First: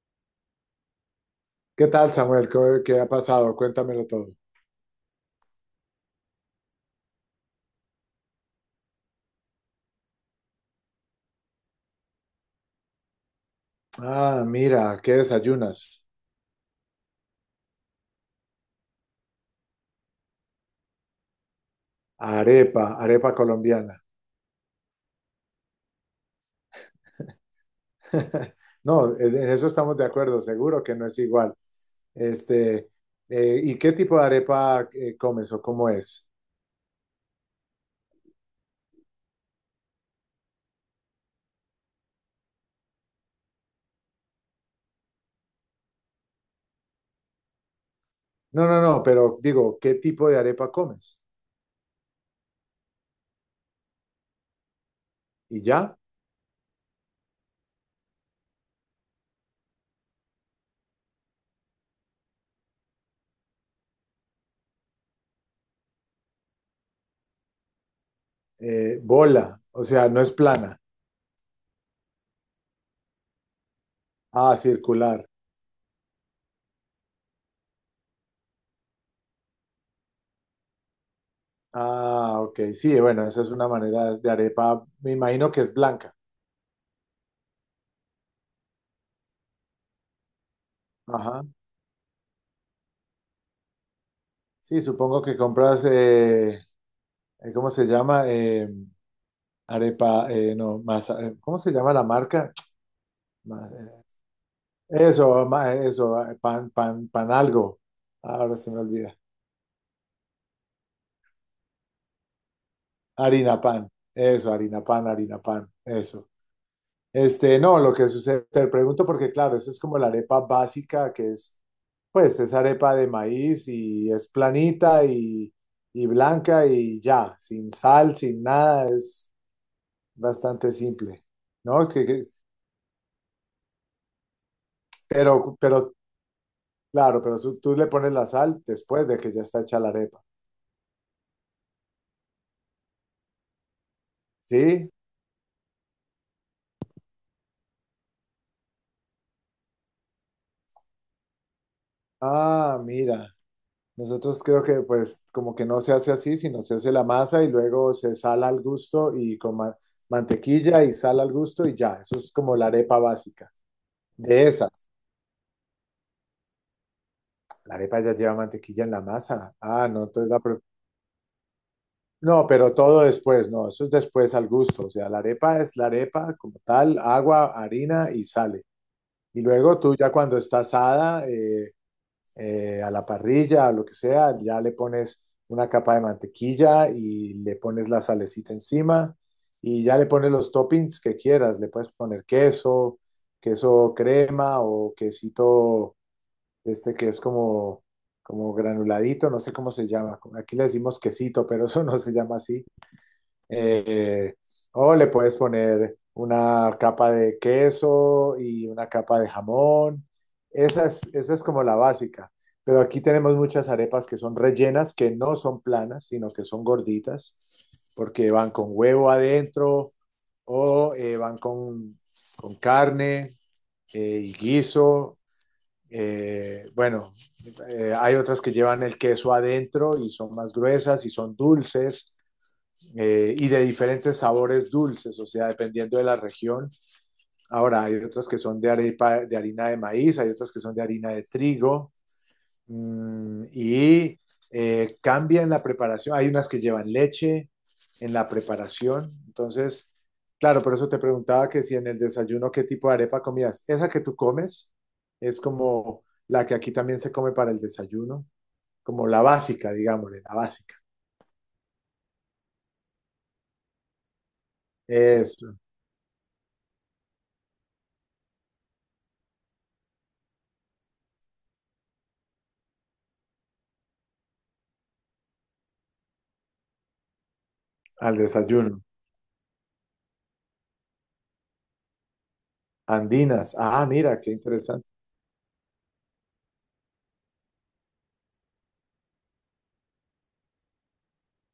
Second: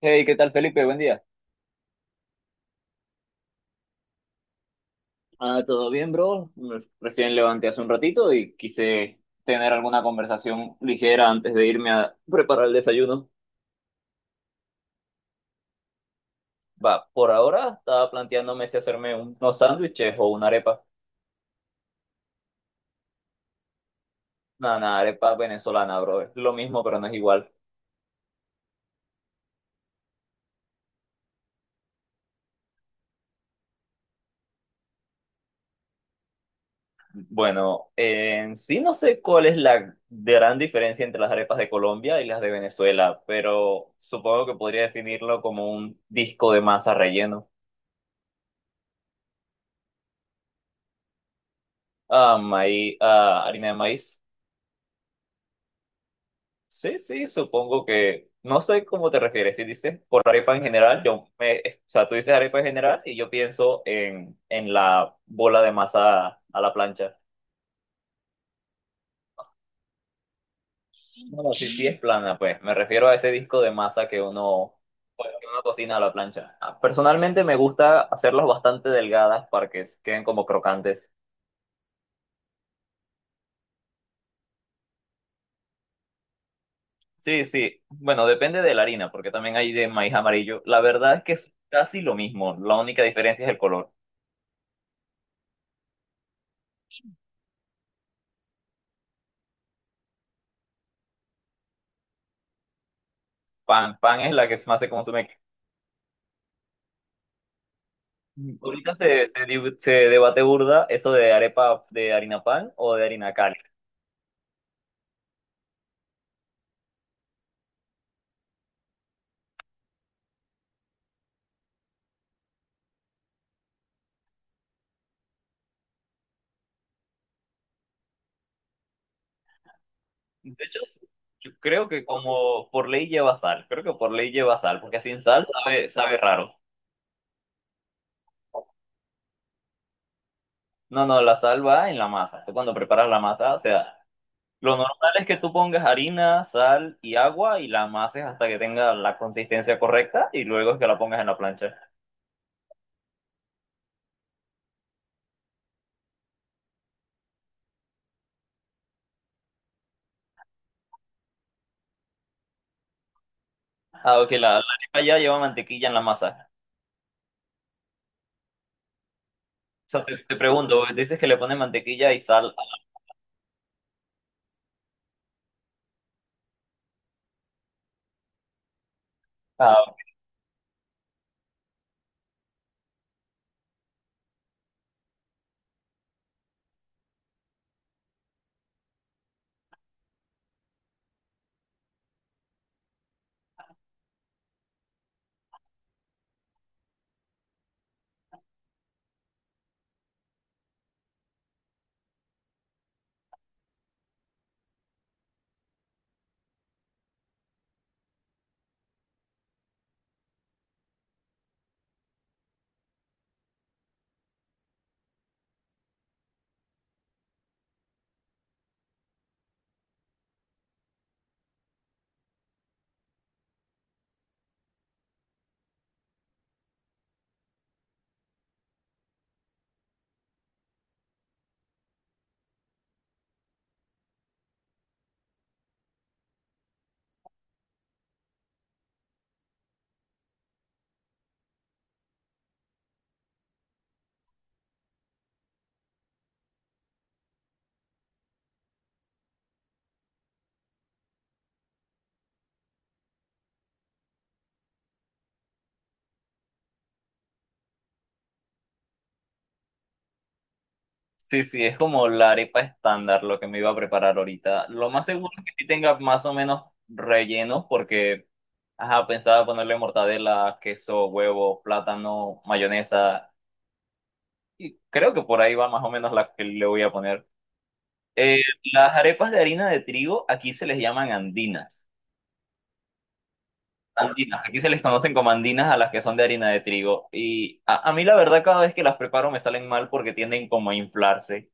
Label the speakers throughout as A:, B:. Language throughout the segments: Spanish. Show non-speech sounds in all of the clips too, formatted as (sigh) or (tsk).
A: Hey, ¿qué tal, Felipe? Buen día.
B: ¿Qué tal, Samuel? ¿Qué ha pasado? Cuéntamelo todo.
A: Ah, ¿todo bien, bro? Recién levanté hace un ratito y quise tener alguna conversación ligera antes de irme a preparar el desayuno.
B: Ah, mira, ¿qué desayunas?
A: Va, por ahora estaba planteándome si hacerme unos sándwiches o una arepa.
B: Arepa, arepa colombiana.
A: Nada, nada, arepa venezolana, bro. Es lo mismo, pero no es igual.
B: (laughs) No, en eso estamos de acuerdo, seguro que no es igual. Este, ¿y qué tipo de arepa comes o cómo es?
A: Bueno, en sí no sé cuál es la gran diferencia entre las arepas de Colombia y las de Venezuela, pero supongo que podría definirlo como un disco de masa relleno.
B: No, no, no, pero digo, ¿qué tipo de arepa comes?
A: Maíz, harina de maíz.
B: Y ya,
A: Sí, sí, supongo que, no sé cómo te refieres, si dices por arepa en general, o sea, tú dices arepa en general y yo pienso en la bola de masa a la plancha.
B: bola, o sea, no es plana.
A: No, sí, sí es plana, pues, me refiero a ese disco de masa,
B: Ah, circular.
A: pues, que uno cocina a la plancha. Personalmente me gusta hacerlas bastante delgadas para que queden como crocantes.
B: Ah, ok, sí, bueno, esa es una manera de arepa, me imagino que es blanca.
A: Sí, sí, bueno, depende de la harina, porque también hay de maíz amarillo. La verdad es que
B: Ajá.
A: es casi lo mismo, la única diferencia es el color.
B: Sí, supongo que compras, ¿cómo se llama? Arepa, no, masa, ¿cómo se llama la marca? (tsk) Ma-
A: Pan,
B: eh,
A: pan es la que más se consume.
B: Eso, eso, pan, pan, pan algo. Ahora
A: Mm.
B: se me
A: Ahorita
B: olvida.
A: se debate burda eso de arepa de harina pan o de harina cal.
B: Harina pan, eso, harina pan, eso. Este, no, lo que sucede, te pregunto porque claro, esa es como la arepa básica que es, pues es arepa de maíz y es planita y blanca y ya, sin sal, sin nada, es
A: De
B: bastante
A: hecho,
B: simple,
A: yo
B: ¿no?
A: creo que como por ley lleva sal, creo que por ley lleva sal, porque sin sal
B: Pero,
A: sabe,
B: pero,
A: sabe raro.
B: claro, pero tú le pones la sal después de que ya está hecha la arepa,
A: No, no, la sal va en la masa. Tú cuando preparas la masa, o sea, lo
B: ¿sí?
A: normal es que tú pongas harina, sal y agua y la amases hasta que tenga la consistencia correcta y luego es que la pongas en la plancha.
B: Ah, mira, nosotros creo que pues como que no se hace así, sino se hace la masa y luego se sala al gusto y con mantequilla y sal al gusto y ya, eso es como la arepa básica,
A: Ok,
B: de
A: la
B: esas.
A: arepa ya lleva mantequilla en la masa.
B: La arepa ya lleva mantequilla en la masa. Ah,
A: O sea,
B: no,
A: te,
B: entonces
A: te pregunto, dices que le pones mantequilla y
B: No,
A: sal.
B: pero todo después, no, eso es después al gusto, o sea, la arepa es la arepa como tal, agua, harina y sale. Y luego tú ya cuando está asada a la parrilla, a lo que sea, ya le pones una capa de mantequilla y le pones la salecita encima y ya le pones los toppings que quieras. Le puedes poner queso, queso crema o quesito este que es como granuladito, no sé cómo se llama. Aquí le decimos quesito, pero (laughs) eso no se llama así. Eh, o le puedes poner una capa de queso y una capa de jamón. Esa es como la básica. Pero aquí tenemos muchas arepas que son rellenas, que no son planas, sino que son gorditas, porque van con huevo adentro o van con carne y guiso. Bueno, hay otras que llevan el queso adentro y son más gruesas y son dulces y de diferentes sabores dulces, o sea, dependiendo de la región. Ahora, hay otras que son de, arepa, de harina de maíz, hay otras que son de harina de trigo, y cambia en la preparación. Hay unas que llevan leche en la preparación. Entonces, claro, por eso te preguntaba que si en el desayuno qué tipo de arepa comías. Esa que tú comes es como la que aquí también se come para el desayuno, como la básica, digámosle, la básica.
A: Sí, sí, es como la arepa estándar lo que me iba a preparar ahorita. Lo más seguro es que
B: Eso,
A: sí tenga más o menos relleno porque, ajá, pensaba ponerle mortadela, queso, huevo, plátano, mayonesa y creo que por ahí va más o menos la que le voy a poner.
B: al
A: Eh,
B: desayuno.
A: las arepas de harina de trigo aquí se les llaman andinas.
B: Andinas. Ah, mira, qué
A: Andinas, aquí se les
B: interesante.
A: conocen como andinas a las que son de harina de trigo. Y a mí la verdad cada vez que las preparo me salen mal porque tienden como a inflarse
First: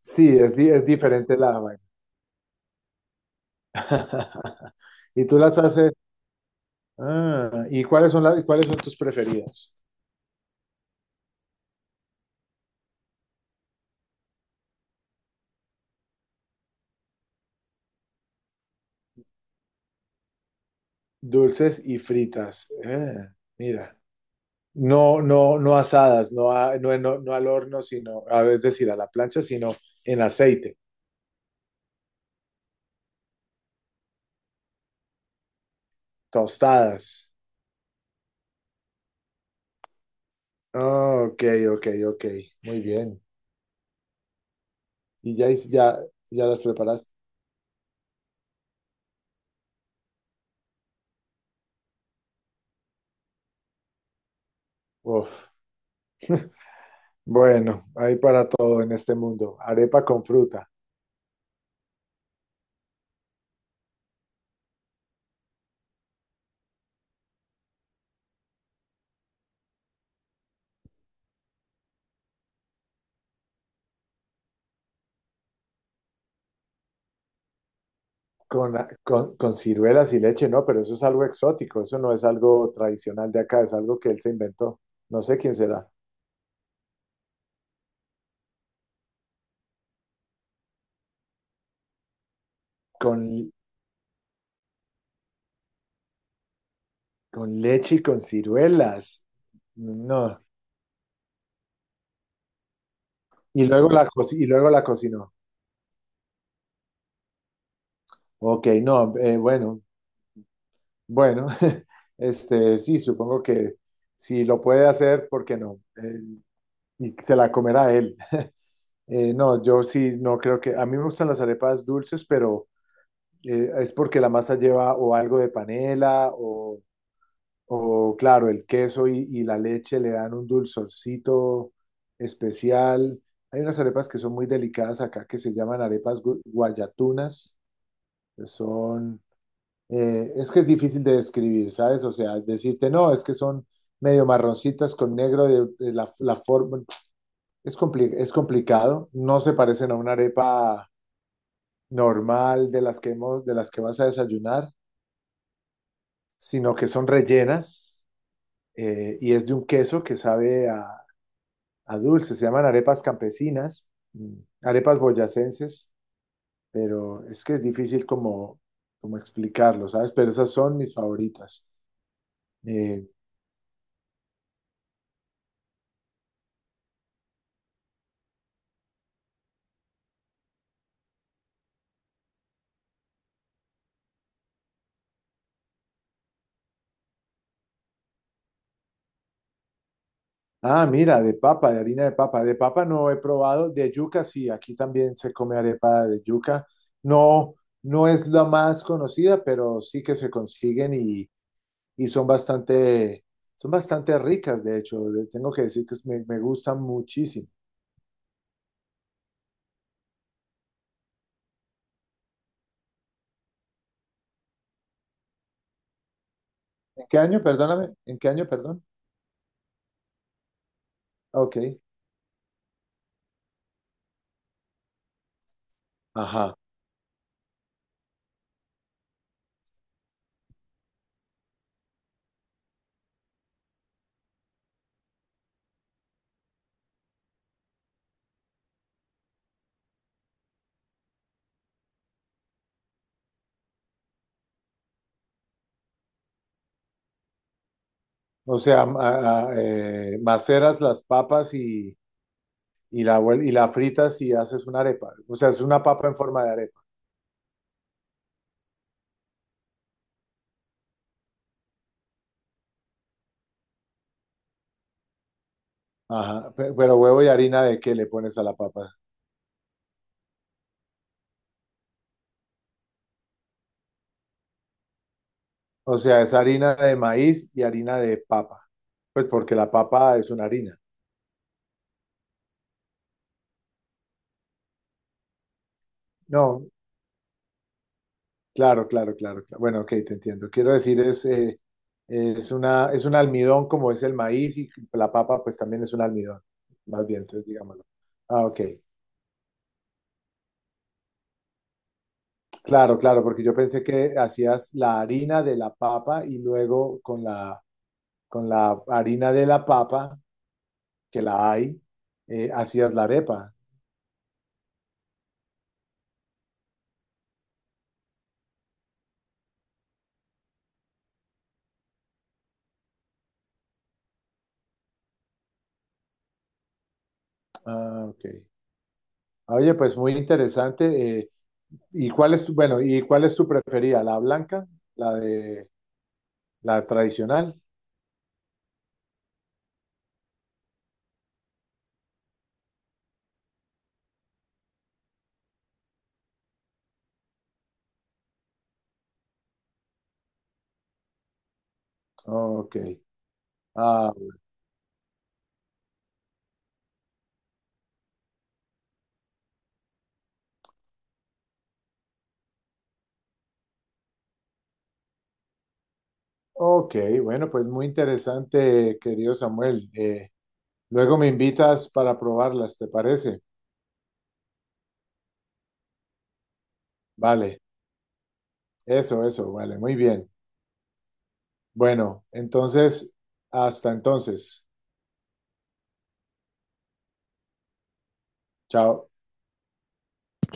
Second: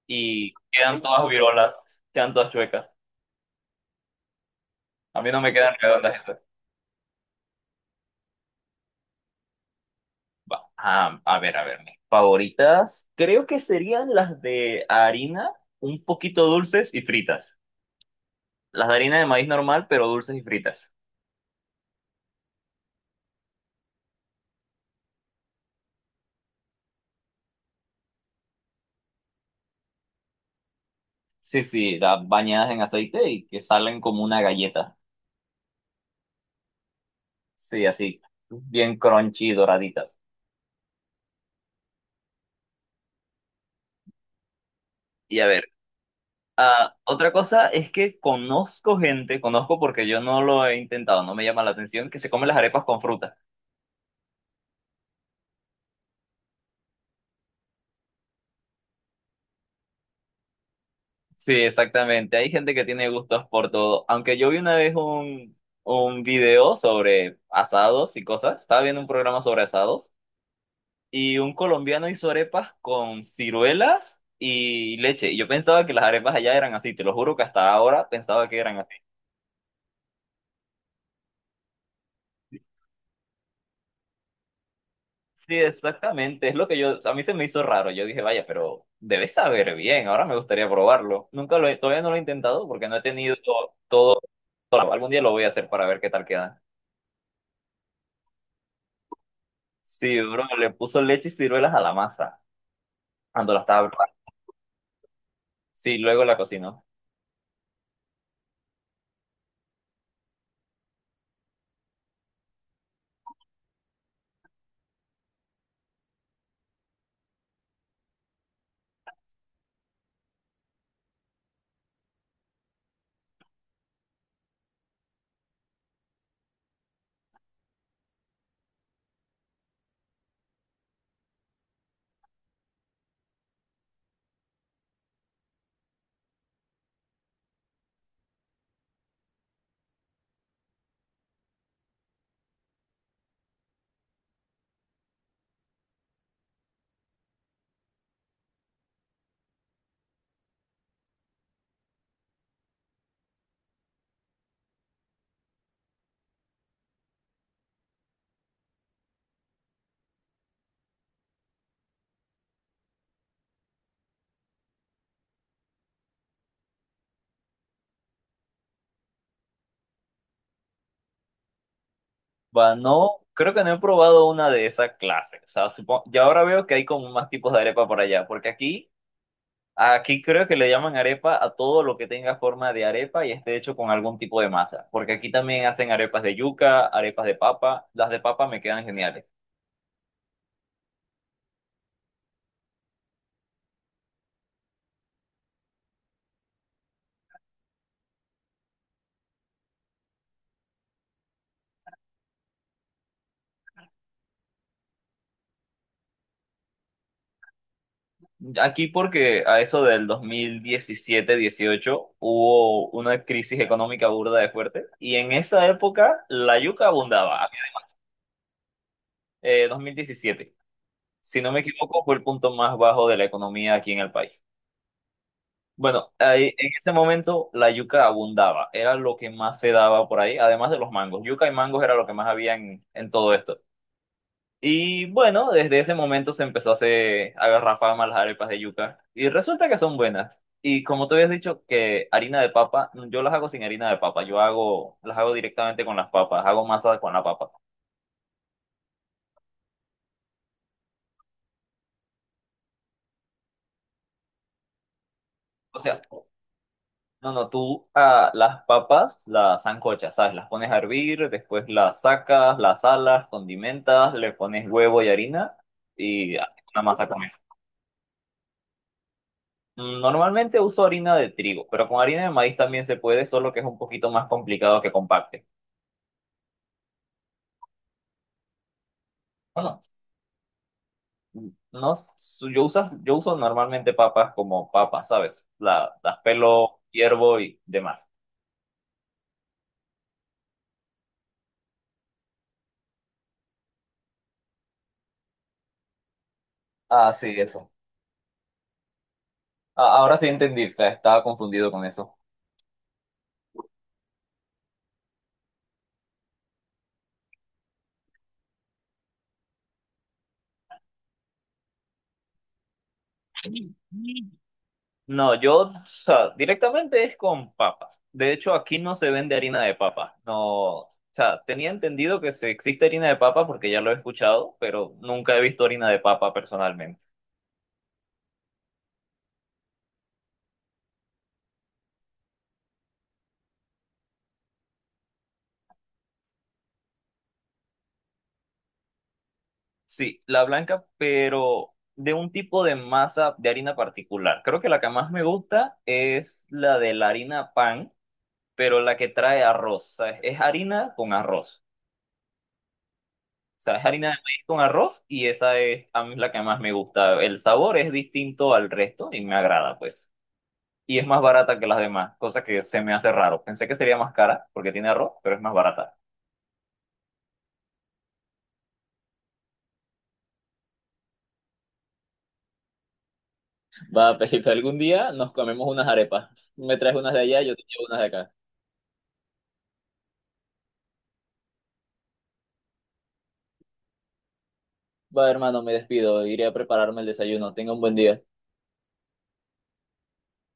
B: Sí,
A: y
B: es, es
A: quedan todas
B: diferente la
A: virolas,
B: vaina.
A: quedan todas chuecas.
B: (laughs)
A: A
B: Y
A: mí
B: tú
A: no me
B: las
A: quedan
B: haces.
A: redondas estas.
B: Ah, ¿y cuáles son cuáles son tus preferidas?
A: Va, a ver, mis favoritas creo que serían las de harina, un poquito dulces y fritas. Las de harina de maíz normal, pero dulces y fritas.
B: Dulces y fritas. Mira. No, no, no asadas, no, no, no, no al horno, sino, a ver, es decir, a la plancha, sino en aceite,
A: Sí, sí, las bañadas en aceite y que salen como una galleta.
B: tostadas.
A: Sí, así, bien crunchy y doraditas.
B: Ah, ok, ok, ok. Muy bien. ¿Y
A: Y a ver,
B: ya las preparaste?
A: otra cosa es que conozco gente, conozco porque yo no lo he intentado, no me llama la atención, que se come las arepas con fruta.
B: Uf. Bueno, hay para todo en este mundo. Arepa con fruta.
A: Sí, exactamente. Hay gente que tiene gustos por todo. Aunque yo vi una vez un video sobre asados y cosas. Estaba viendo un programa sobre asados y un colombiano hizo arepas con ciruelas y leche. Y yo pensaba que las arepas allá eran así. Te lo juro que hasta ahora pensaba que
B: Con,
A: eran así.
B: con ciruelas y leche, no, pero eso es algo exótico, eso no es algo tradicional de acá, es algo que él se inventó. No sé
A: Sí,
B: quién será.
A: exactamente. Es lo que yo, a mí se me hizo raro. Yo dije, vaya, pero debes saber bien. Ahora me gustaría probarlo. Nunca lo he, todavía no lo he intentado porque no he
B: Con,
A: tenido todo, todo. Algún día lo voy a hacer para ver qué tal queda.
B: con leche y con ciruelas.
A: Sí,
B: No.
A: bro, le puso leche y ciruelas a la masa cuando la
B: Y
A: estaba
B: luego
A: preparando.
B: la cocinó.
A: Sí, luego la cocinó.
B: Ok, no, bueno, bueno, (laughs) este, sí, supongo que si lo puede hacer, ¿por qué no? Y se la comerá él. No, yo sí, no creo que, a mí me gustan las arepas dulces, pero es porque la masa lleva o algo de panela O claro, el queso y la leche le dan un dulzorcito especial. Hay unas arepas que son muy delicadas acá que se llaman arepas guayatunas, que Son, es que es difícil de describir, ¿sabes? O sea, decirte, no, es que son medio marroncitas con negro de la forma. Es complicado. No se parecen a una arepa normal de las que de las que vas a desayunar, sino que son rellenas, y es de un queso que sabe a dulces, se llaman arepas campesinas, mm, arepas boyacenses, pero es que es difícil como explicarlo, ¿sabes? Pero esas son mis favoritas.
A: Va,
B: Eh,
A: no, creo que no he probado una de esas clases. O sea, supongo, y ahora veo que hay como más tipos de arepa por allá, porque aquí creo que le llaman arepa a todo lo que tenga forma de arepa y esté hecho con algún tipo de masa. Porque aquí también hacen arepas de yuca, arepas de papa. Las de papa me quedan geniales.
B: ah, mira, de papa, de harina de papa. De papa no he probado, de yuca sí, aquí también se come arepa de yuca. No, no es la más conocida, pero sí que se consiguen y son bastante ricas, de hecho. Tengo que decir que me gustan muchísimo.
A: Aquí porque a eso del 2017-18 hubo una crisis económica burda de fuerte y en esa época la yuca
B: ¿En qué año,
A: abundaba.
B: perdóname? ¿En qué año, perdón?
A: 2017, si no
B: Ok.
A: me equivoco, fue el punto más bajo de la economía aquí en el país. Bueno, ahí,
B: Ajá.
A: en ese momento la yuca abundaba, era lo que más se daba por ahí, además de los mangos. Yuca y mangos era lo que más había en todo esto. Y bueno, desde ese momento se empezó a hacer, a agarrar fama las arepas de yuca. Y resulta que son buenas. Y como te habías dicho que harina de papa, yo las hago sin harina de papa, las hago directamente con las papas, hago masa con la papa.
B: O sea, maceras las papas y la fritas y haces una arepa. O sea, es
A: O
B: una
A: sea,
B: papa en forma de arepa.
A: no, no, tú las papas las sancochas, ¿sabes? Las pones a hervir, después las sacas, las salas, condimentas, le pones huevo y harina y
B: Ajá.
A: haces una
B: Pero
A: masa con
B: huevo y
A: eso.
B: harina de qué le pones a la papa.
A: Normalmente uso harina de trigo, pero con harina de maíz también se puede, solo que es un poquito más complicado que compacte.
B: O sea, es harina de maíz y harina de papa. Pues porque la
A: Bueno,
B: papa es una harina.
A: no, yo uso normalmente papas como papas, ¿sabes? Las
B: No,
A: pelo, hiervo y demás.
B: claro, claro, claro, claro. Bueno, ok, te entiendo. Quiero decir, es un almidón como es el maíz y la papa pues también es un almidón. Más
A: Ah,
B: bien,
A: sí,
B: entonces
A: eso.
B: digámoslo. Ah, ok.
A: Ah, ahora sí entendí, estaba confundido con eso.
B: Claro, claro, porque yo pensé que hacías la harina de la papa y luego con la harina de la papa, que la hay, hacías la arepa.
A: No, yo, o sea, directamente es con papas. De hecho, aquí no se vende harina de papa. No, o sea, tenía entendido que se existe harina de papa porque ya lo he escuchado, pero nunca he visto harina de papa personalmente.
B: Ah, ok. Oye, pues muy interesante. ¿Y cuál es tu preferida? ¿La blanca? ¿La de la tradicional?
A: Sí, la blanca, pero de un tipo de masa de harina particular. Creo que la que más me gusta es la de la harina pan, pero la que trae arroz. ¿Sabes? Es harina con arroz.
B: Ok.
A: O sea, es harina
B: Ah,
A: de maíz con arroz y esa es a mí la que más me gusta. El sabor es distinto al resto y me agrada, pues. Y es más barata que las demás, cosa que se me hace raro. Pensé que sería más cara porque tiene arroz, pero es más barata.
B: ok, bueno, pues muy interesante, querido Samuel. Luego me invitas para probarlas, ¿te parece?
A: Va, Pepito, algún día nos comemos unas arepas. Me traes unas de allá, yo
B: Vale,
A: te llevo unas de acá.
B: eso, vale, muy bien. Bueno, entonces, hasta entonces.
A: Va, hermano, me despido. Iré a prepararme el desayuno. Tenga un buen día.
B: Chao.